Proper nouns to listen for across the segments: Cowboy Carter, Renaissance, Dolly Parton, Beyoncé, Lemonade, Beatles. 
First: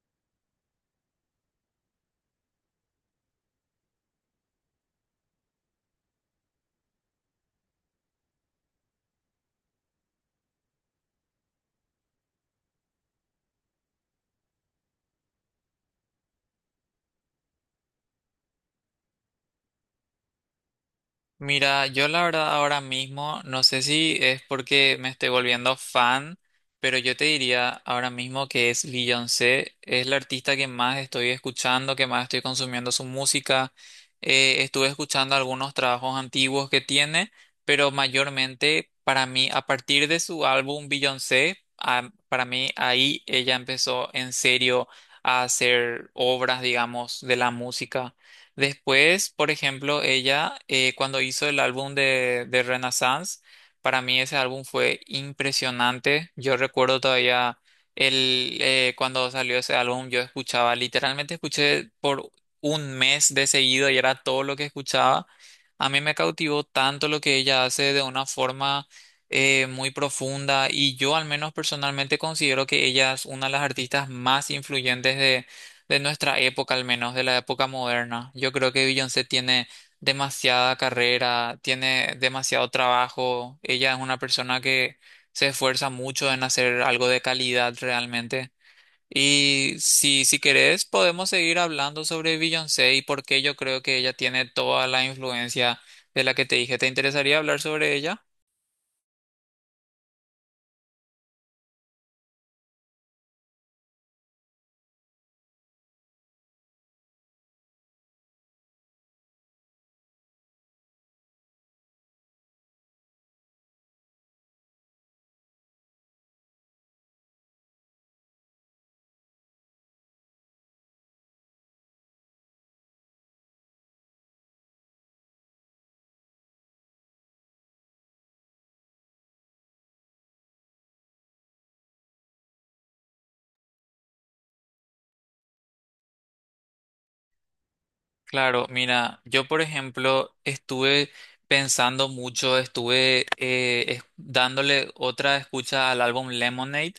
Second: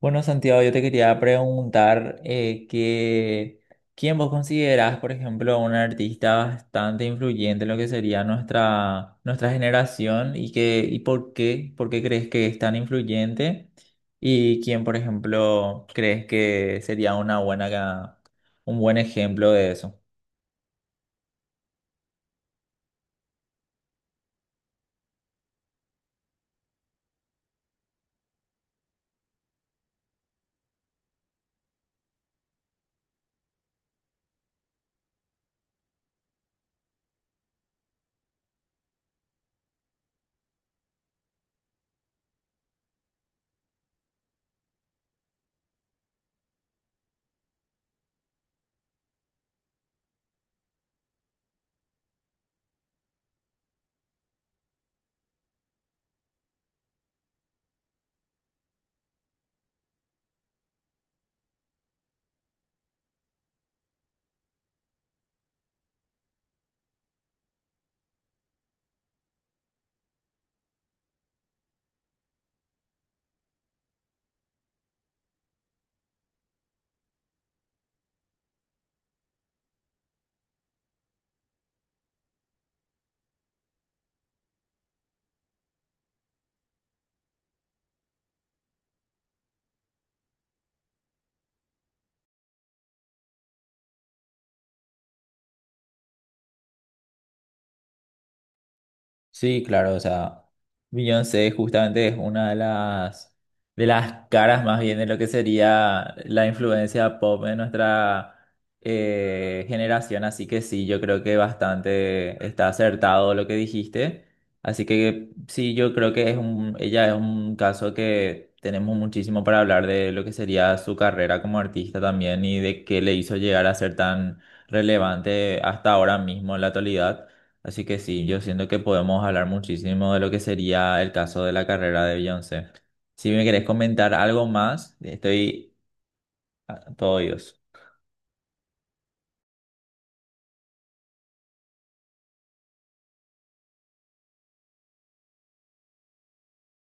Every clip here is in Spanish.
Bueno, Santiago, yo te quería preguntar ¿quién vos considerás, por ejemplo, un artista bastante influyente en lo que sería nuestra generación y por qué crees que es tan influyente? ¿Y quién, por ejemplo, crees que sería una un buen ejemplo de eso? Mira, yo la verdad ahora mismo, no sé si es porque me estoy volviendo fan, pero yo te diría ahora mismo que es Beyoncé, es la artista que más estoy escuchando, que más estoy consumiendo su música. Estuve escuchando algunos trabajos antiguos que tiene, pero mayormente para mí, a partir de su álbum Beyoncé, para mí ahí ella empezó en serio a hacer obras, digamos, de la música. Después, por ejemplo, ella cuando hizo el álbum de Renaissance, para mí ese álbum fue impresionante. Yo recuerdo todavía cuando salió ese álbum, yo escuchaba, literalmente escuché por 1 mes de seguido y era todo lo que escuchaba. A mí me cautivó tanto lo que ella hace de una forma muy profunda y yo al menos personalmente considero que ella es una de las artistas más influyentes de nuestra época al menos, de la época moderna. Yo creo que Beyoncé tiene demasiada carrera, tiene demasiado trabajo. Ella es una persona que se esfuerza mucho en hacer algo de calidad realmente. Y si querés, podemos seguir hablando sobre Beyoncé y por qué yo creo que ella tiene toda la influencia de la que te dije. ¿Te interesaría hablar sobre ella? Sí, claro, o sea, Beyoncé justamente es de las caras más bien de lo que sería la influencia pop en nuestra generación, así que sí, yo creo que bastante está acertado lo que dijiste, así que sí, yo creo que es ella es un caso que tenemos muchísimo para hablar de lo que sería su carrera como artista también y de qué le hizo llegar a ser tan relevante hasta ahora mismo en la actualidad. Así que sí, yo siento que podemos hablar muchísimo de lo que sería el caso de la carrera de Beyoncé. Si me querés comentar algo más, estoy a todo oídos. Claro, mira, yo por ejemplo estuve pensando mucho, estuve dándole otra escucha al álbum Lemonade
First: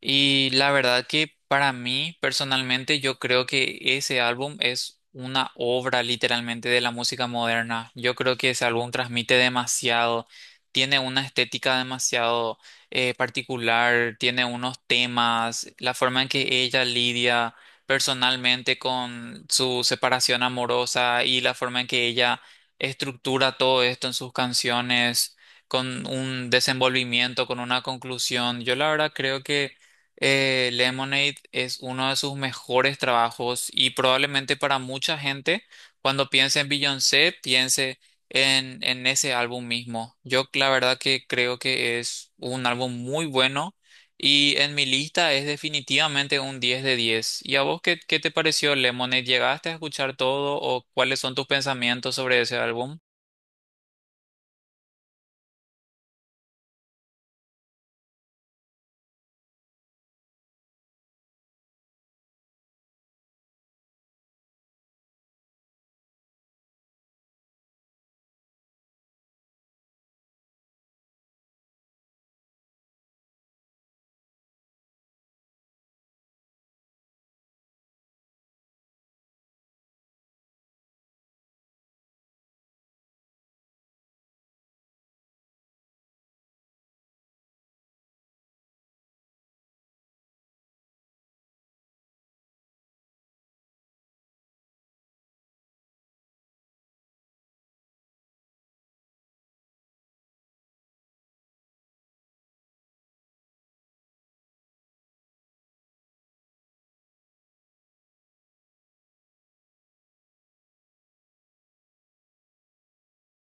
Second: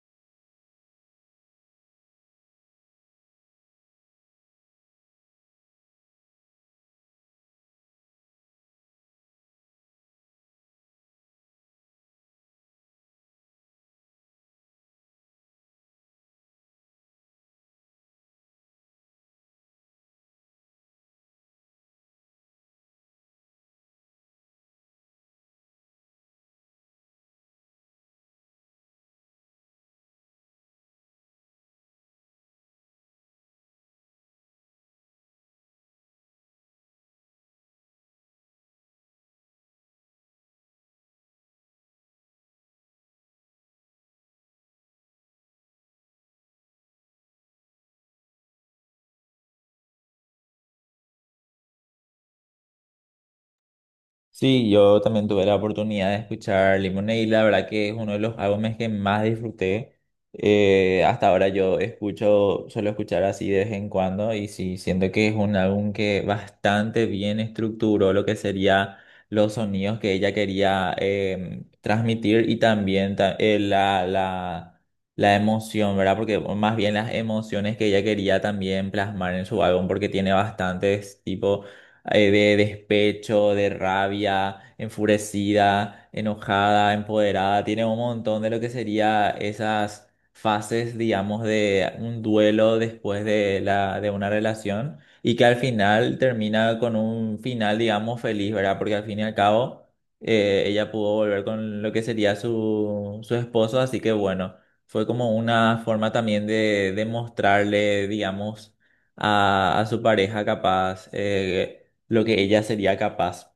y la verdad que para mí personalmente yo creo que ese álbum es una obra literalmente de la música moderna. Yo creo que ese álbum transmite demasiado, tiene una estética demasiado particular, tiene unos temas, la forma en que ella lidia personalmente con su separación amorosa y la forma en que ella estructura todo esto en sus canciones, con un desenvolvimiento, con una conclusión. Yo la verdad creo que Lemonade es uno de sus mejores trabajos y probablemente para mucha gente, cuando piense en Beyoncé, piense en ese álbum mismo. Yo la verdad que creo que es un álbum muy bueno y en mi lista es definitivamente un 10 de 10. ¿Y a vos qué te pareció Lemonade? ¿Llegaste a escuchar todo o cuáles son tus pensamientos sobre ese álbum? Sí, yo también tuve la oportunidad de escuchar Lemonade, y la verdad que es uno de los álbumes que más disfruté. Hasta ahora suelo escuchar así de vez en cuando y sí, siento que es un álbum que bastante bien estructuró lo que sería los sonidos que ella quería transmitir y también la emoción, ¿verdad? Porque o más bien las emociones que ella quería también plasmar en su álbum porque tiene bastantes tipos de despecho, de rabia, enfurecida, enojada, empoderada. Tiene un montón de lo que sería esas fases, digamos, de un duelo después de una relación y que al final termina con un final, digamos, feliz, ¿verdad? Porque al fin y al cabo ella pudo volver con lo que sería su esposo, así que bueno, fue como una forma también de mostrarle, digamos, a su pareja capaz. Lo que ella sería capaz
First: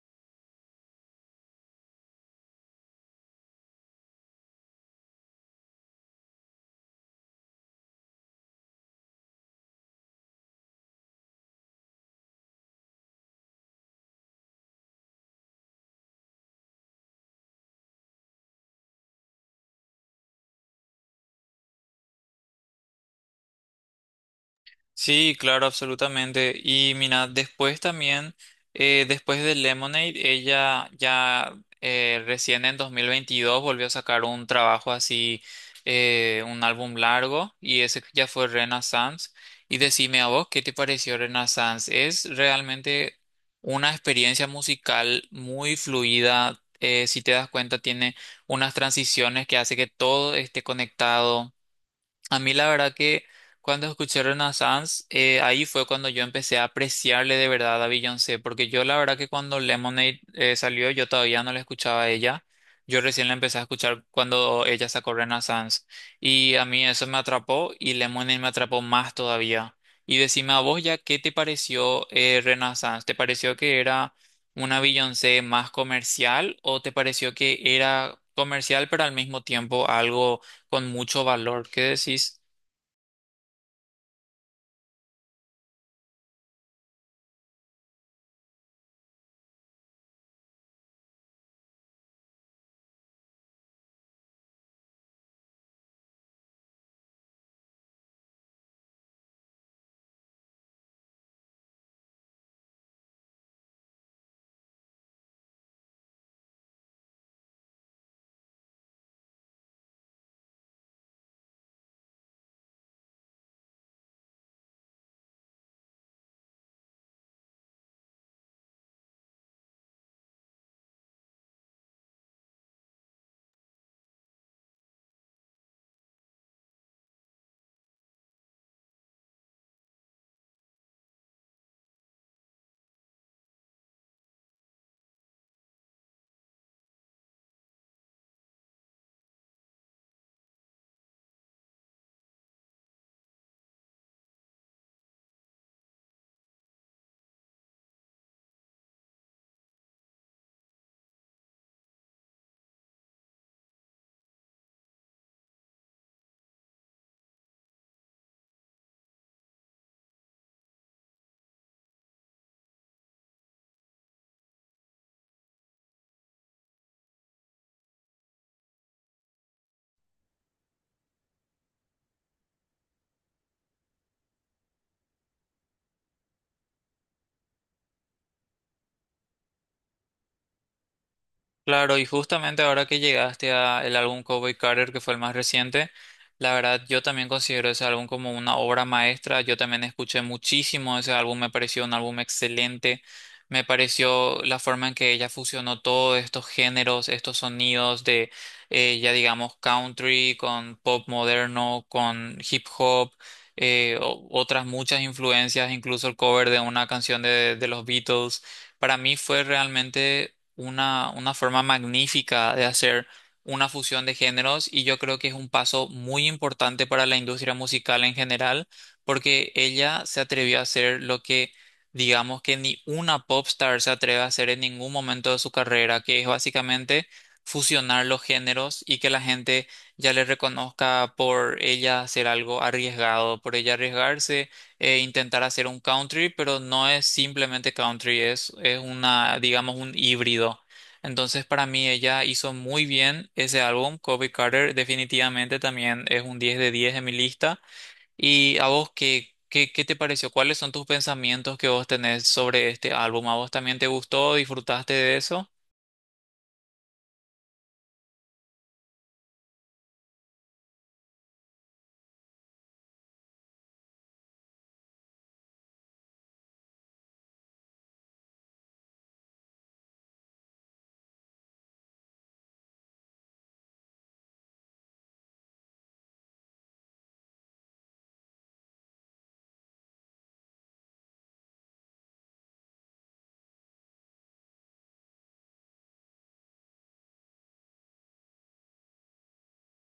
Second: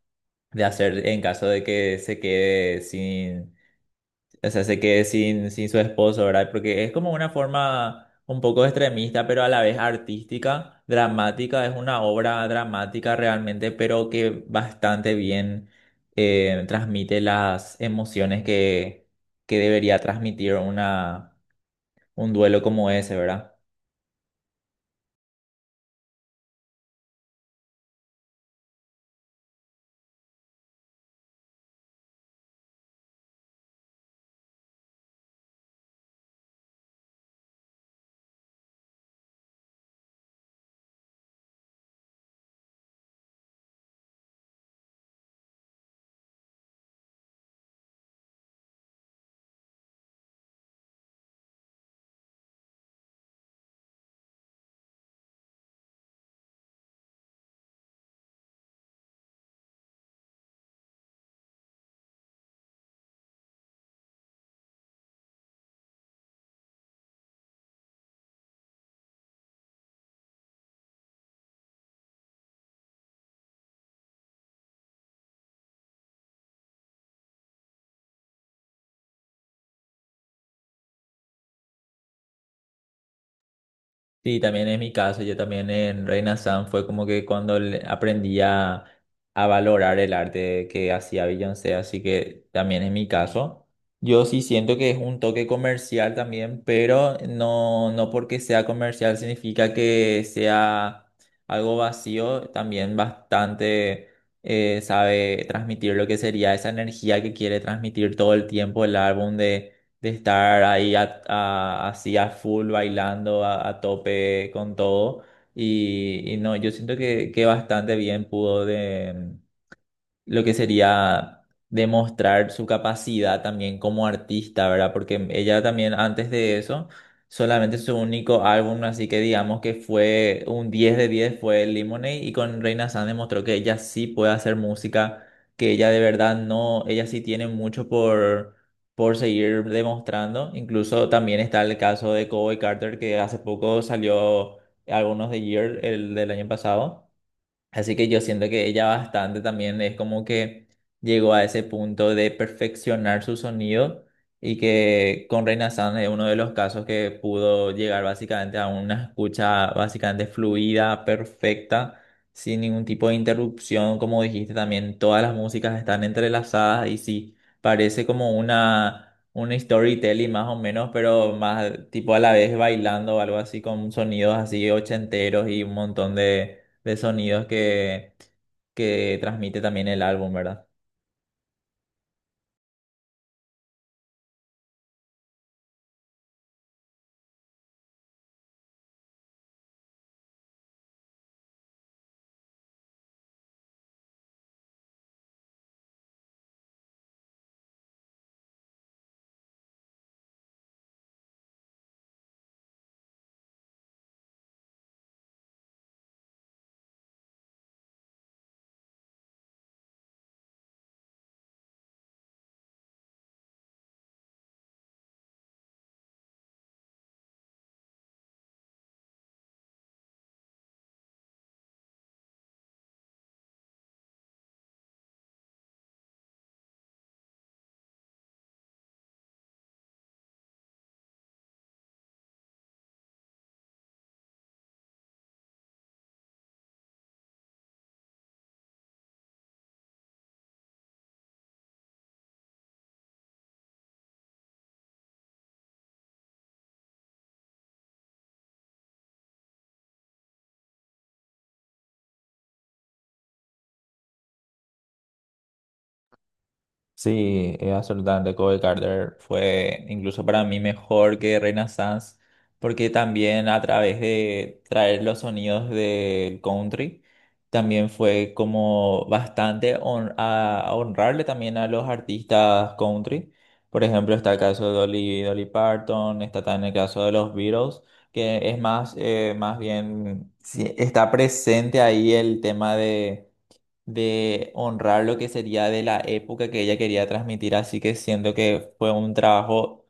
de hacer en caso de que se quede sin, o sea, se quede sin su esposo, ¿verdad? Porque es como una forma un poco extremista, pero a la vez artística, dramática, es una obra dramática realmente, pero que bastante bien transmite las emociones que debería transmitir un duelo como ese, ¿verdad? Sí, claro, absolutamente. Y mira, después también, después de Lemonade, ella ya recién en 2022 volvió a sacar un trabajo así, un álbum largo, y ese ya fue Renaissance. Y decime a vos, ¿qué te pareció Renaissance? Es realmente una experiencia musical muy fluida. Si te das cuenta, tiene unas transiciones que hace que todo esté conectado. A mí la verdad que cuando escuché Renaissance, ahí fue cuando yo empecé a apreciarle de verdad a Beyoncé, porque yo la verdad que cuando Lemonade salió, yo todavía no la escuchaba a ella. Yo recién la empecé a escuchar cuando ella sacó Renaissance. Y a mí eso me atrapó y Lemonade me atrapó más todavía. Y decime a vos ya, ¿qué te pareció Renaissance? ¿Te pareció que era una Beyoncé más comercial o te pareció que era comercial pero al mismo tiempo algo con mucho valor? ¿Qué decís? Sí, también es mi caso. Yo también en Reina San fue como que cuando aprendí a valorar el arte que hacía Beyoncé, así que también es mi caso. Yo sí siento que es un toque comercial también, pero no, no porque sea comercial significa que sea algo vacío. También bastante sabe transmitir lo que sería esa energía que quiere transmitir todo el tiempo el álbum de estar ahí así a full bailando a tope con todo. Y no, yo siento que bastante bien lo que sería demostrar su capacidad también como artista, ¿verdad? Porque ella también antes de eso, solamente su único álbum, así que digamos que fue un 10 de 10 fue Lemonade y con Reina San demostró que ella sí puede hacer música, que ella de verdad no, ella sí tiene mucho por seguir demostrando. Incluso también está el caso de Cowboy Carter, que hace poco salió algunos de Year, el del año pasado. Así que yo siento que ella bastante también es como que llegó a ese punto de perfeccionar su sonido y que con Reina San es uno de los casos que pudo llegar básicamente a una escucha básicamente fluida, perfecta, sin ningún tipo de interrupción. Como dijiste también, todas las músicas están entrelazadas y sí, parece como un storytelling más o menos, pero más tipo a la vez bailando o algo así con sonidos así ochenteros y un montón de sonidos que transmite también el álbum, ¿verdad? Claro, y justamente ahora que llegaste a el álbum Cowboy Carter, que fue el más reciente, la verdad yo también considero ese álbum como una obra maestra. Yo también escuché muchísimo ese álbum, me pareció un álbum excelente. Me pareció la forma en que ella fusionó todos estos géneros, estos sonidos de ya digamos country con pop moderno, con hip hop, otras muchas influencias, incluso el cover de una canción de los Beatles. Para mí fue realmente una forma magnífica de hacer una fusión de géneros y yo creo que es un paso muy importante para la industria musical en general, porque ella se atrevió a hacer lo que digamos que ni una popstar se atreve a hacer en ningún momento de su carrera, que es básicamente fusionar los géneros y que la gente ya le reconozca por ella hacer algo arriesgado, por ella arriesgarse intentar hacer un country, pero no es simplemente country, es una, digamos, un híbrido. Entonces, para mí, ella hizo muy bien ese álbum. Kobe Carter definitivamente también es un 10 de 10 en mi lista. ¿Y a vos qué te pareció? ¿Cuáles son tus pensamientos que vos tenés sobre este álbum? ¿A vos también te gustó? ¿Disfrutaste de eso? Sí, absolutamente. Cowboy Carter fue incluso para mí mejor que Reina Renaissance, porque también a través de traer los sonidos del country, también fue como bastante a honrarle también a los artistas country. Por ejemplo, está el caso de Dolly Parton, está también el caso de los Beatles, que es más, más bien, sí, está presente ahí el tema de honrar lo que sería de la época que ella quería transmitir, así que siento que fue un trabajo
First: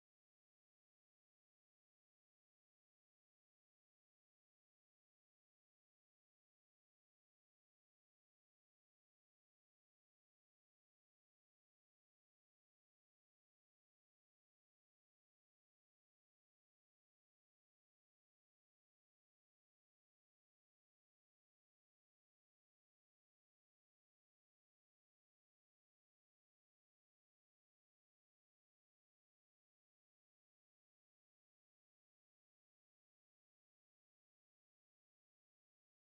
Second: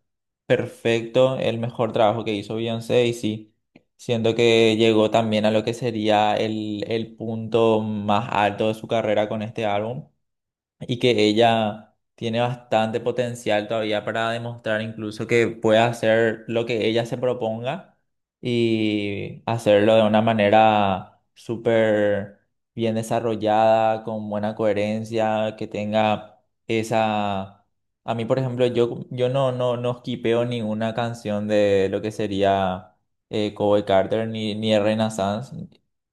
perfecto, el mejor trabajo que hizo Beyoncé y sí, siento que llegó también a lo que sería el punto más alto de su carrera con este álbum y que ella tiene bastante potencial todavía para demostrar incluso que puede hacer lo que ella se proponga y hacerlo de una manera súper bien desarrollada, con buena coherencia, que tenga esa... A mí, por ejemplo, yo no, no, no skipeo ninguna canción de lo que sería Cowboy Carter ni de Renaissance.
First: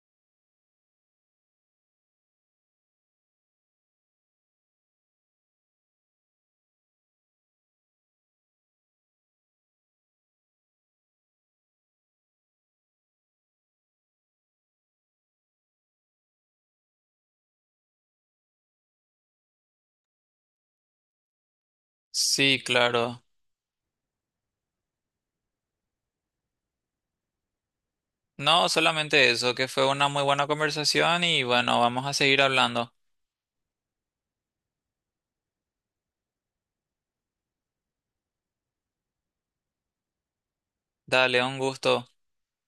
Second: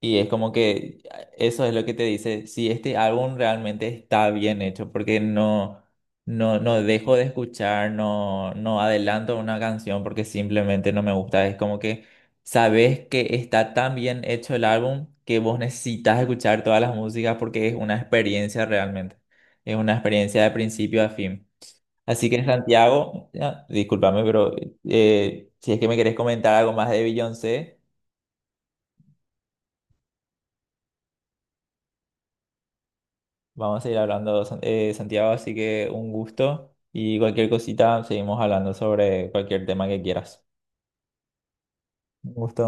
Y es como que eso es lo que te dice, si este álbum realmente está bien hecho, porque no dejo de escuchar, no adelanto una canción porque simplemente no me gusta. Es como que sabes que está tan bien hecho el álbum que vos necesitas escuchar todas las músicas porque es una experiencia realmente. Es una experiencia de principio a fin. Así que Sí, claro. Santiago, ya, discúlpame, pero si es que me querés comentar algo más de Beyoncé. No, solamente eso, que fue una muy buena conversación y bueno, vamos a seguir hablando. Vamos a ir hablando, Santiago, así que un gusto y cualquier cosita seguimos hablando sobre cualquier tema que quieras. Dale, un gusto. Un gusto.